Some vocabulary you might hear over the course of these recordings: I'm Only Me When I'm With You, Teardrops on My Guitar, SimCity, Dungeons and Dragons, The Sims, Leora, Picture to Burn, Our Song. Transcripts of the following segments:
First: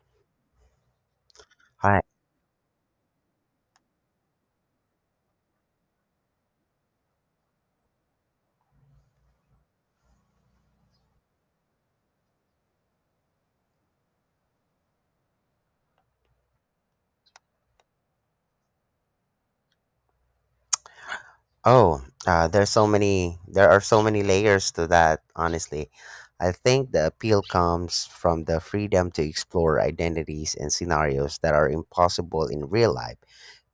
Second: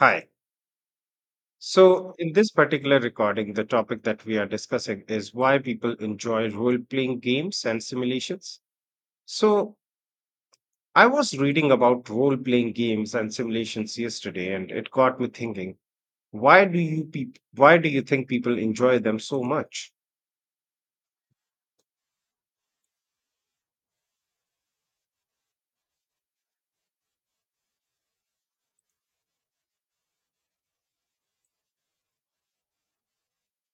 Hi. Hi. So, in this particular recording, the topic that we are discussing is why people enjoy role playing games and simulations. So, I was reading about role playing games and simulations yesterday, and it got me thinking, why do why do you think people enjoy them so much? Oh, there's so many. There are so many layers to that. Honestly, I think the appeal comes from the freedom to explore identities and scenarios that are impossible in real life.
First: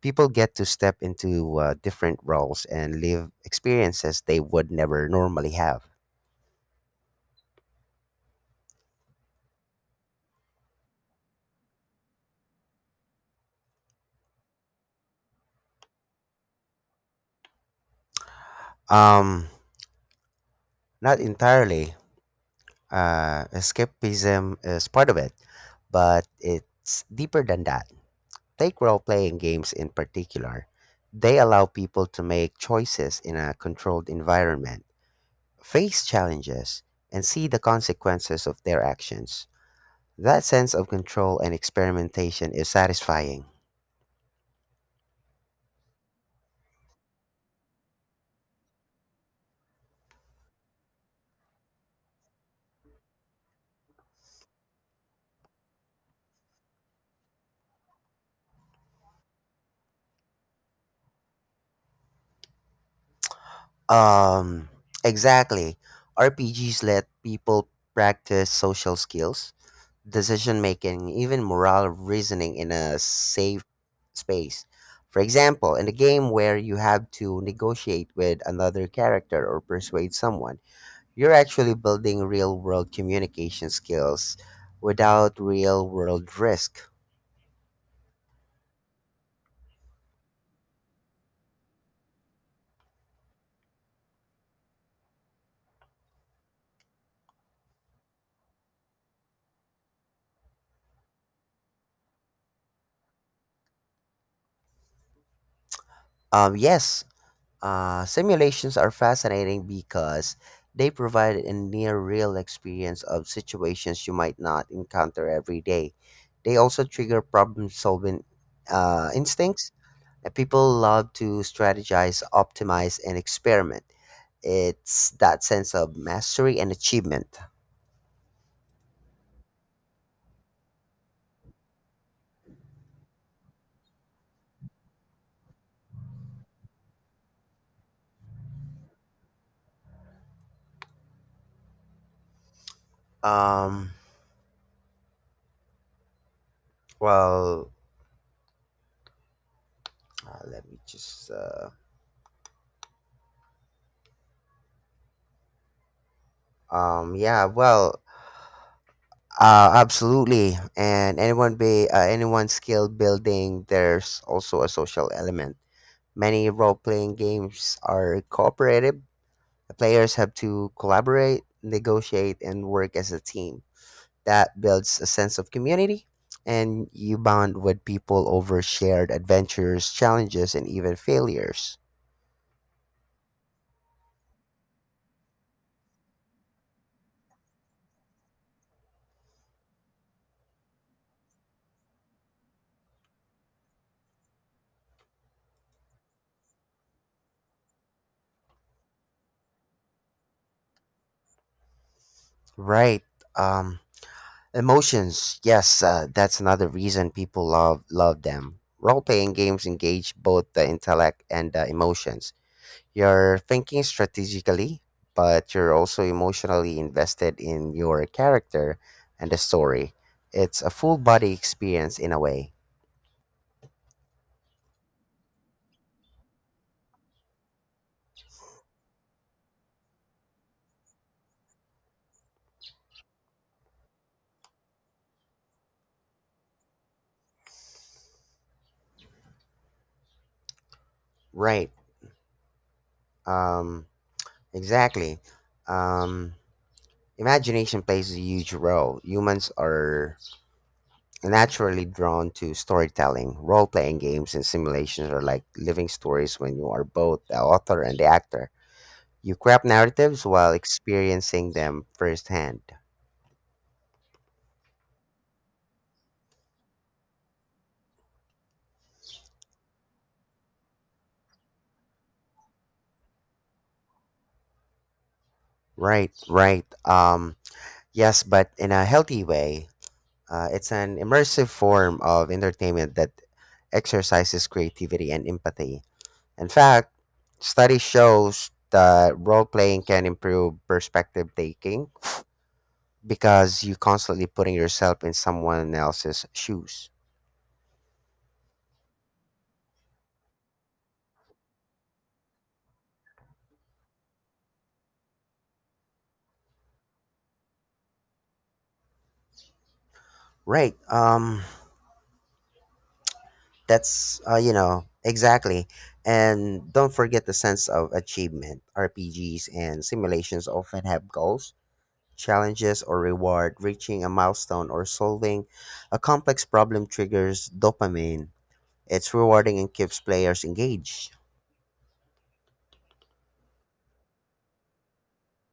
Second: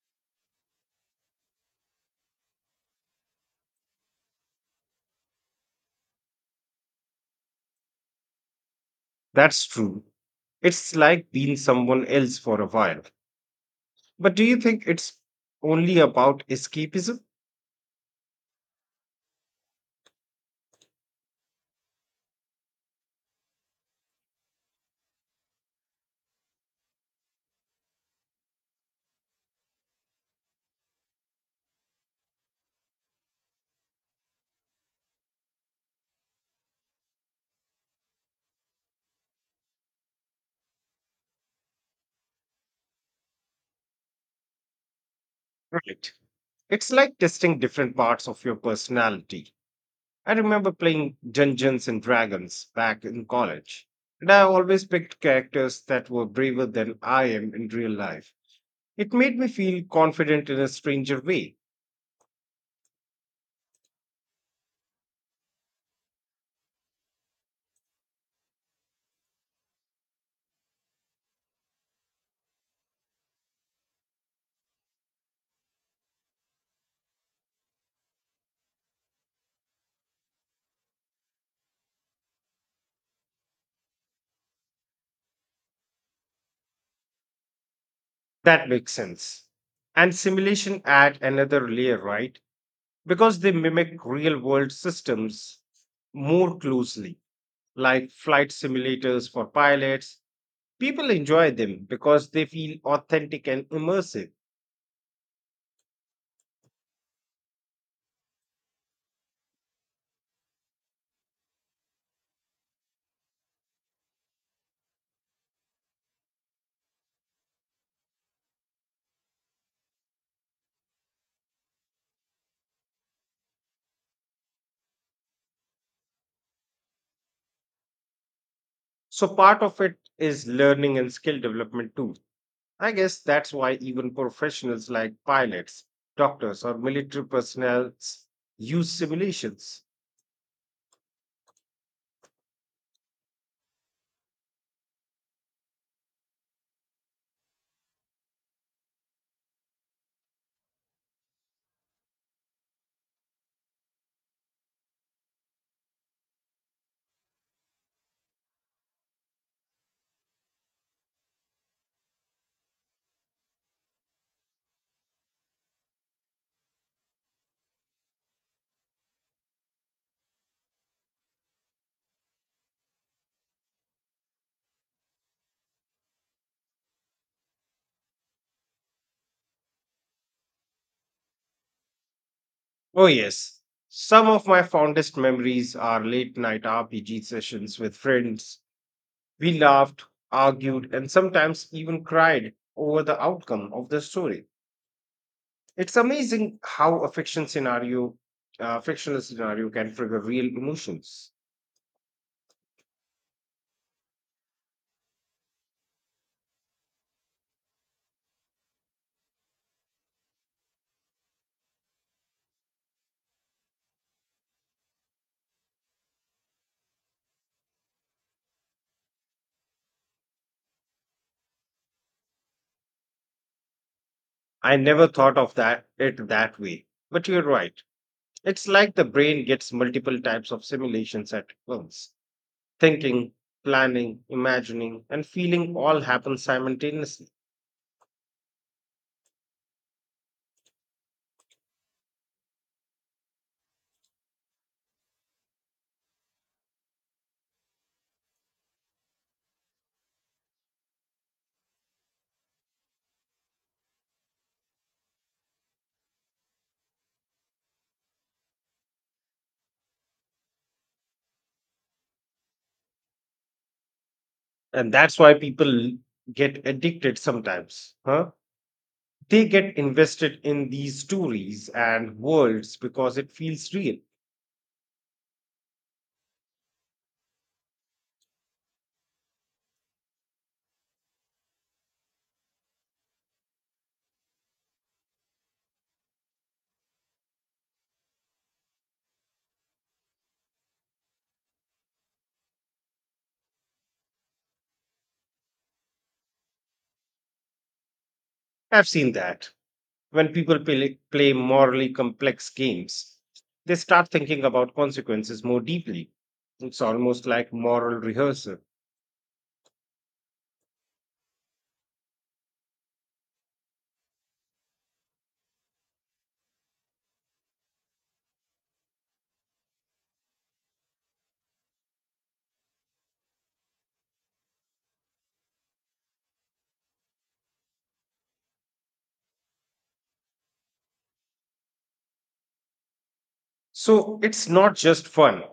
People get to step into different roles and live experiences they would never normally have. That's true. It's like being someone else for a while. But do you think it's only about escapism? Um, Not entirely. Escapism is part of it, but it's deeper than that. Take role playing games in particular. They allow people to make choices in a controlled environment, face challenges, and see the consequences of their actions. That sense of control and experimentation is satisfying. Right. It's like testing different parts of your personality. I remember playing Dungeons and Dragons back in college, and I always picked characters that were braver than I am in real life. It made me feel confident in a stranger way. Um, exactly. RPGs let people practice social skills, decision making, even moral reasoning in a safe space. For example, in a game where you have to negotiate with another character or persuade someone, you're actually building real world communication skills without real world risk. That makes sense. And simulation add another layer, right? Because they mimic real world systems more closely, like flight simulators for pilots. People enjoy them because they feel authentic and immersive. Yes, simulations are fascinating because they provide a near real experience of situations you might not encounter every day. They also trigger problem solving instincts. Now, people love to strategize, optimize, and experiment. It's that sense of mastery and achievement. So part of it is learning and skill development too. I guess that's why even professionals like pilots, doctors, or military personnel use simulations. Um, well, Let me just. Yeah, absolutely. And anyone be anyone skill building, there's also a social element. Many role playing games are cooperative. The players have to collaborate, negotiate, and work as a team. That builds a sense of community, and you bond with people over shared adventures, challenges, and even failures. Oh, yes. Some of my fondest memories are late night RPG sessions with friends. We laughed, argued, and sometimes even cried over the outcome of the story. It's amazing how a fictional scenario can trigger real emotions. Right. Um, Emotions. Yes, that's another reason people love them. Role playing games engage both the intellect and the emotions. You're thinking strategically, but you're also emotionally invested in your character and the story. It's a full body experience in a way. I never thought of that it that way, but you're right. It's like the brain gets multiple types of simulations at once. Thinking, planning, imagining, and feeling all happen simultaneously. Right. Um, exactly. Um, Imagination plays a huge role. Humans are naturally drawn to storytelling. Role playing games and simulations are like living stories when you are both the author and the actor. You craft narratives while experiencing them firsthand. And that's why people get addicted sometimes. Huh? They get invested in these stories and worlds because it feels real. Right. Yes, but in a healthy way. It's an immersive form of entertainment that exercises creativity and empathy. In fact, study shows that role playing can improve perspective taking because you constantly putting yourself in someone else's shoes. I've seen that. When people play morally complex games, they start thinking about consequences more deeply. It's almost like moral rehearsal. Right. exactly. And don't forget the sense of achievement. RPGs and simulations often have goals. Challenges or reward. Reaching a milestone or solving a complex problem triggers dopamine. It's rewarding and keeps players engaged. So it's not just fun,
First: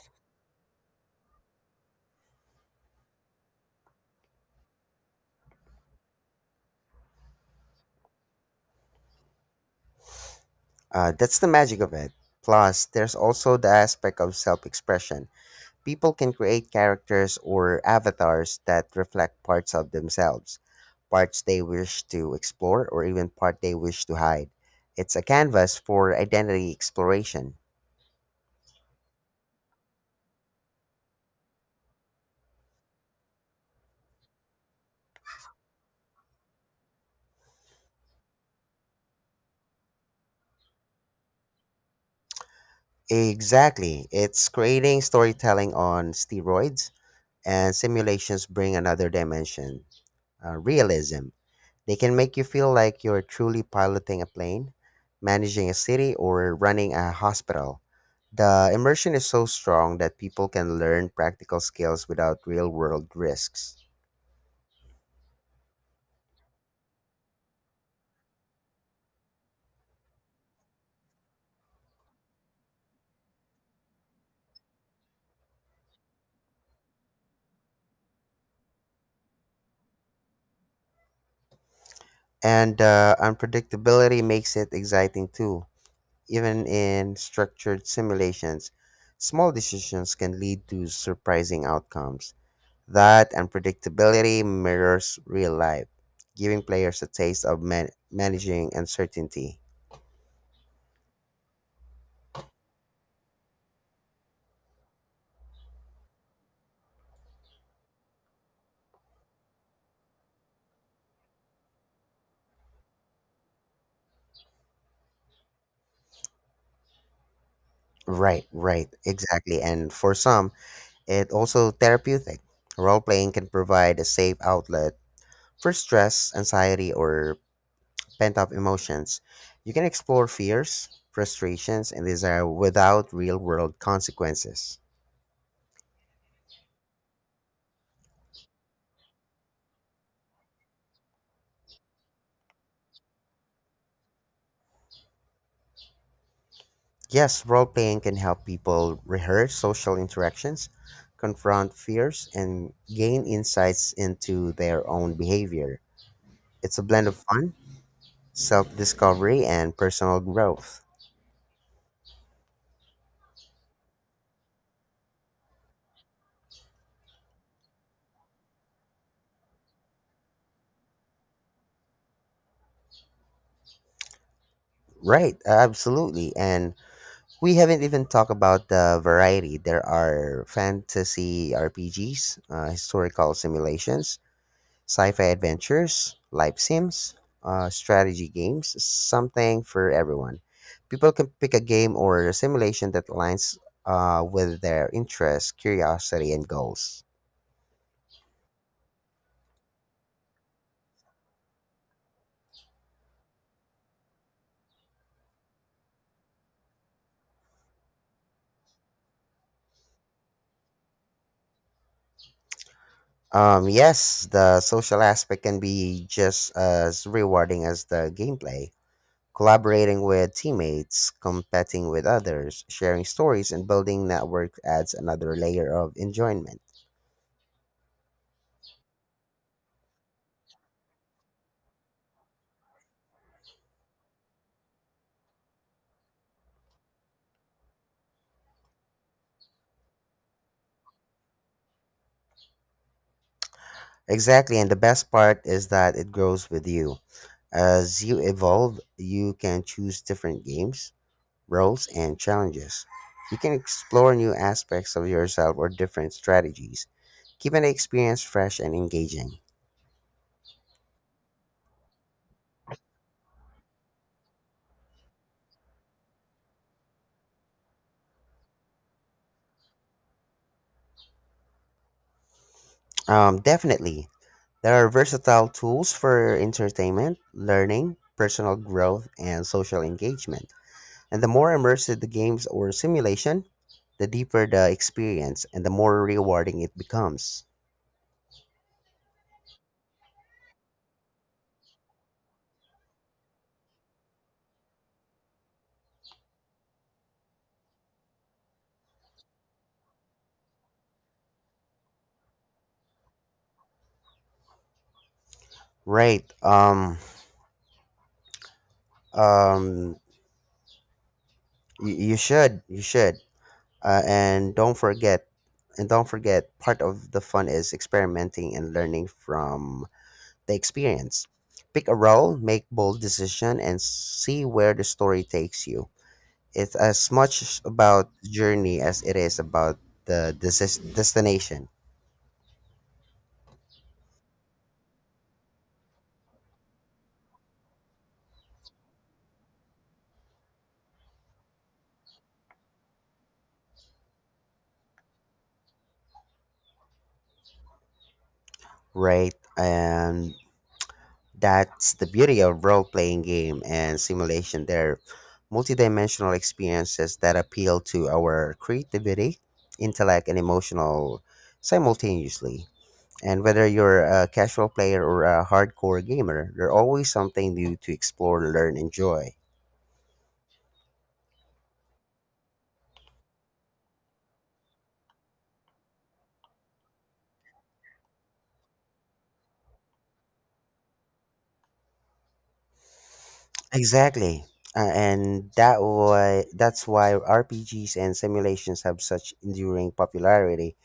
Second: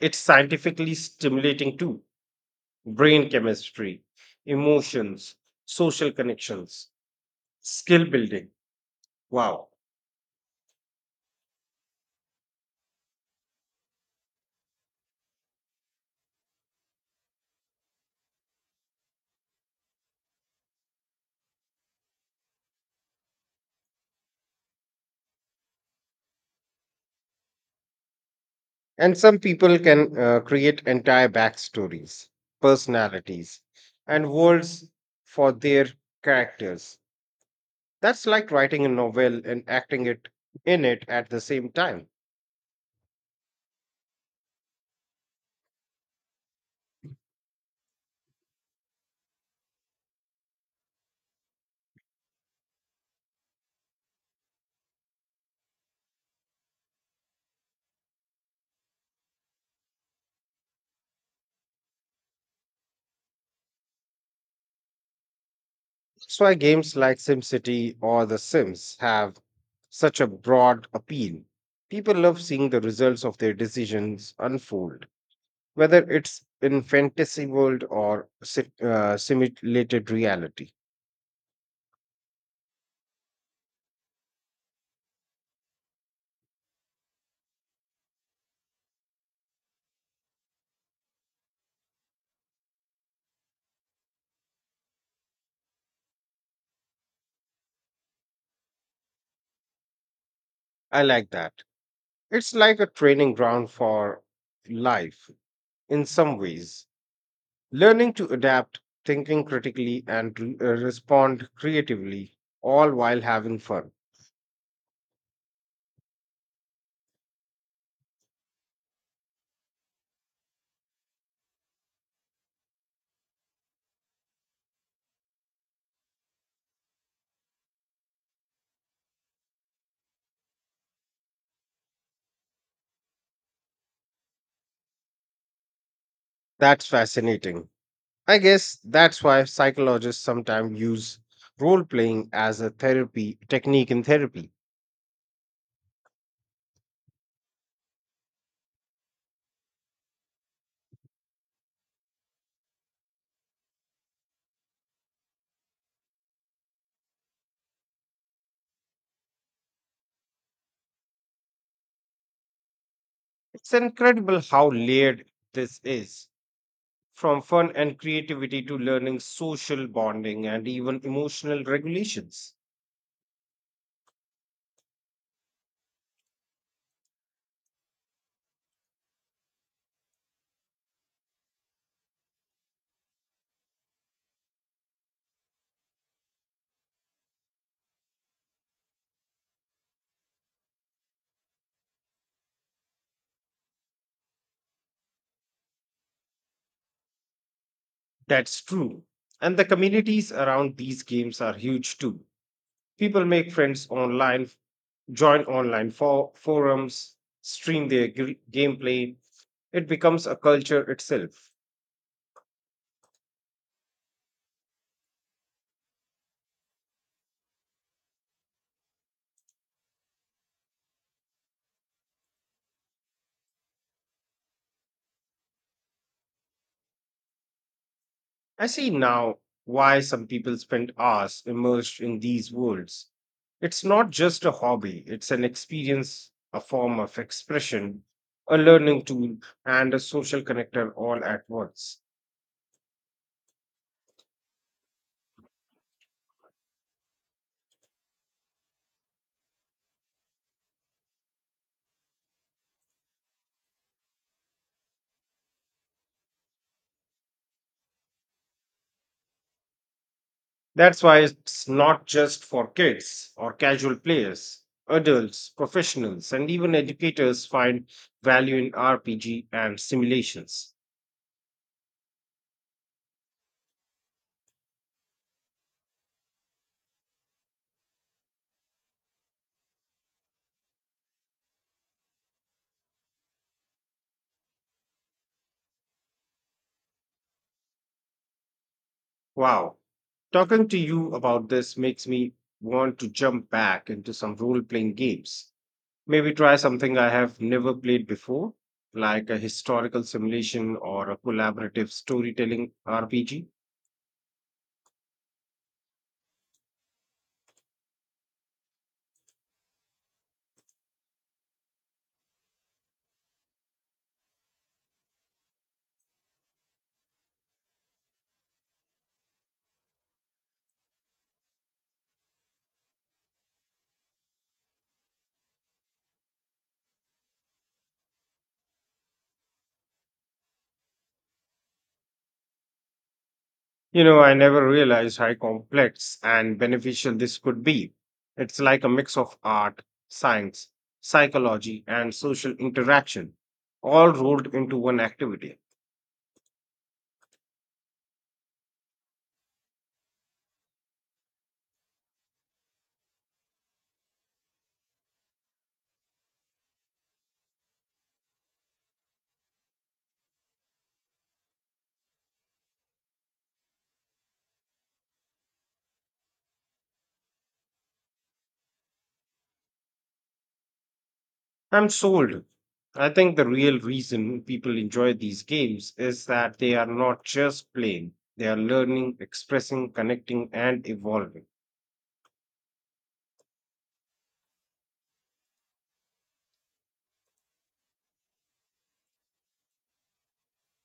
it's scientifically stimulating too. Brain chemistry, emotions, social connections, skill building. Wow. That's the magic of it. Plus, there's also the aspect of self expression. People can create characters or avatars that reflect parts of themselves, parts they wish to explore, or even part they wish to hide. It's a canvas for identity exploration. And some people can create entire backstories, personalities, and worlds for their characters. That's like writing a novel and acting it in it at the same time. Exactly. It's creating storytelling on steroids, and simulations bring another dimension, realism. They can make you feel like you're truly piloting a plane, managing a city, or running a hospital. The immersion is so strong that people can learn practical skills without real world risks. That's why games like SimCity or The Sims have such a broad appeal. People love seeing the results of their decisions unfold, whether it's in fantasy world or simulated reality. And unpredictability makes it exciting too. Even in structured simulations, small decisions can lead to surprising outcomes. That unpredictability mirrors real life, giving players a taste of managing uncertainty. I like that. It's like a training ground for life in some ways. Learning to adapt, thinking critically, and respond creatively, all while having fun. Right, right, exactly. And for some, it also therapeutic. Role playing can provide a safe outlet for stress, anxiety, or pent up emotions. You can explore fears, frustrations, and desire without real world consequences. That's fascinating. I guess that's why psychologists sometimes use role playing as a therapy technique in therapy. Yes, role playing can help people rehearse social interactions, confront fears, and gain insights into their own behavior. It's a blend of fun, self discovery, and personal growth. It's incredible how layered this is, from fun and creativity to learning, social bonding, and even emotional regulations. Right, absolutely. And we haven't even talked about the variety. There are fantasy RPGs, historical simulations, Sci-fi adventures, life sims, strategy games, something for everyone. People can pick a game or a simulation that aligns with their interests, curiosity, and goals. That's true. And the communities around these games are huge too. People make friends online, join online for forums, stream their gameplay. It becomes a culture itself. Yes, the social aspect can be just as rewarding as the gameplay. Collaborating with teammates, competing with others, sharing stories, and building network adds another layer of enjoyment. I see now why some people spend hours immersed in these worlds. It's not just a hobby, it's an experience, a form of expression, a learning tool, and a social connector all at once. Exactly, and the best part is that it grows with you. As you evolve, you can choose different games, roles, and challenges. You can explore new aspects of yourself or different strategies, keeping the experience fresh and engaging. That's why it's not just for kids or casual players. Adults, professionals, and even educators find value in RPG and simulations. Definitely, there are versatile tools for entertainment, learning, personal growth, and social engagement. And the more immersive the games or simulation, the deeper the experience and the more rewarding it becomes. Wow. Talking to you about this makes me want to jump back into some role playing games. Maybe try something I have never played before, like a historical simulation or a collaborative storytelling RPG. Right. Um. You should. You should. And don't forget part of the fun is experimenting and learning from the experience. Pick a role, make bold decision and see where the story takes you. It's as much about journey as it is about the destination. You know, I never realized how complex and beneficial this could be. It's like a mix of art, science, psychology, and social interaction, all rolled into one activity. Right and That's the beauty of role playing game and simulation. They're multidimensional experiences that appeal to our creativity, intellect, and emotional simultaneously. And whether you're a casual player or a hardcore gamer, there's always something new to explore, learn, enjoy. I'm sold. I think the real reason people enjoy these games is that they are not just playing, they are learning, expressing, connecting, and evolving. Exactly. And that why That's why RPGs and simulations have such enduring popularity.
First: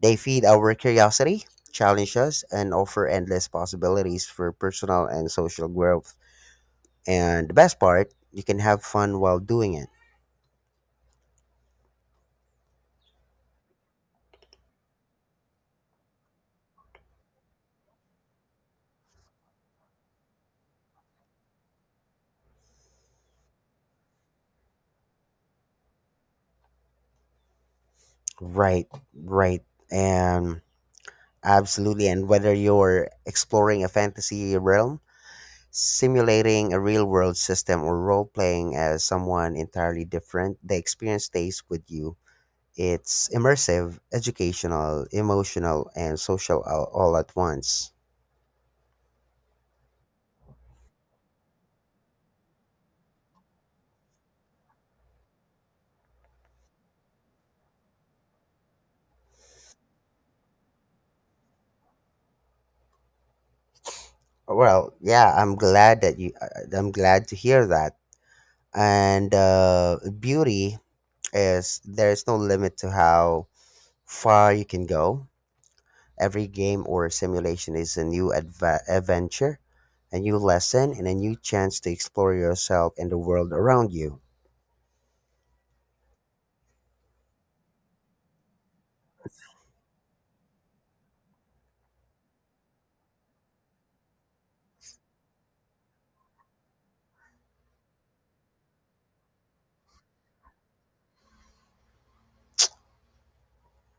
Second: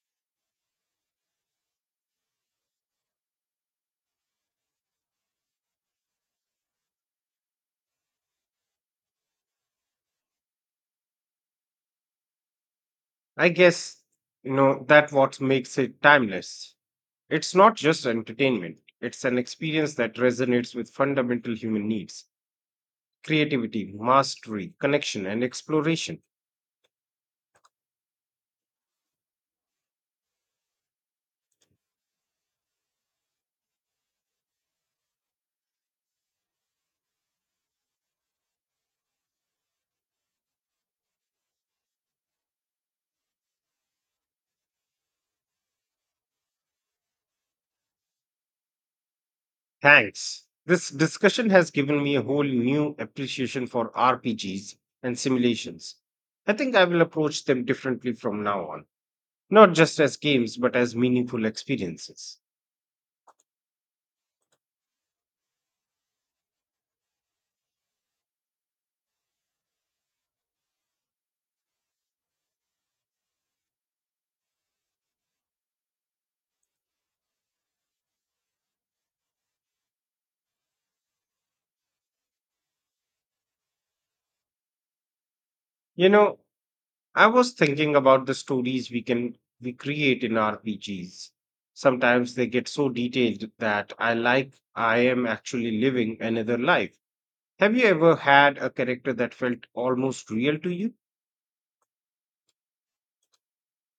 They feed our curiosity, challenge us, and offer endless possibilities for personal and social growth. And the best part, you can have fun while doing it. I guess, you know, that what makes it timeless. It's not just entertainment, it's an experience that resonates with fundamental human needs: creativity, mastery, connection, and exploration. Right, right. And Absolutely. And whether you're exploring a fantasy realm, simulating a real world system, or role playing as someone entirely different, the experience stays with you. It's immersive, educational, emotional, and social all at once. Thanks. This discussion has given me a whole new appreciation for RPGs and simulations. I think I will approach them differently from now on, not just as games, but as meaningful experiences. Well, yeah, I'm glad that you. I'm glad to hear that. And beauty is there is no limit to how far you can go. Every game or simulation is a new adva adventure, a new lesson, and a new chance to explore yourself and the world around you. You know, I was thinking about the stories we create in RPGs. Sometimes they get so detailed that I am actually living another life. Have you ever had a character that felt almost real to you?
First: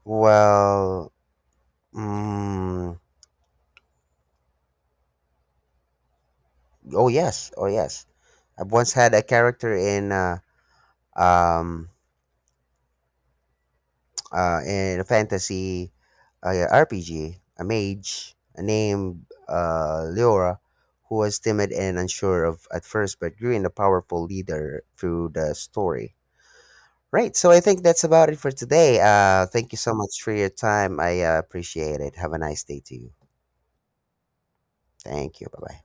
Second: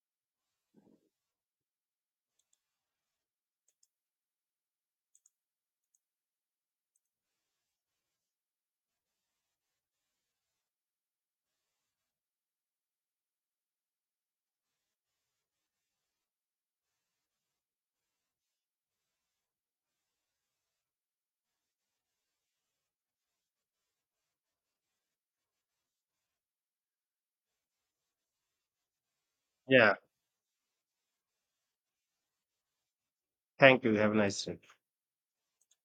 Well, mm, oh yes, oh yes. I once had a character um in a fantasy uh, RPG, a mage named Leora, who was timid and unsure of at first, but grew into a powerful leader through the story. Right, so I think that's about it for today. Thank you Yeah, so much for your time. I appreciate it. Have a nice day to you. thank you. Have a nice day. Thank you. Bye bye.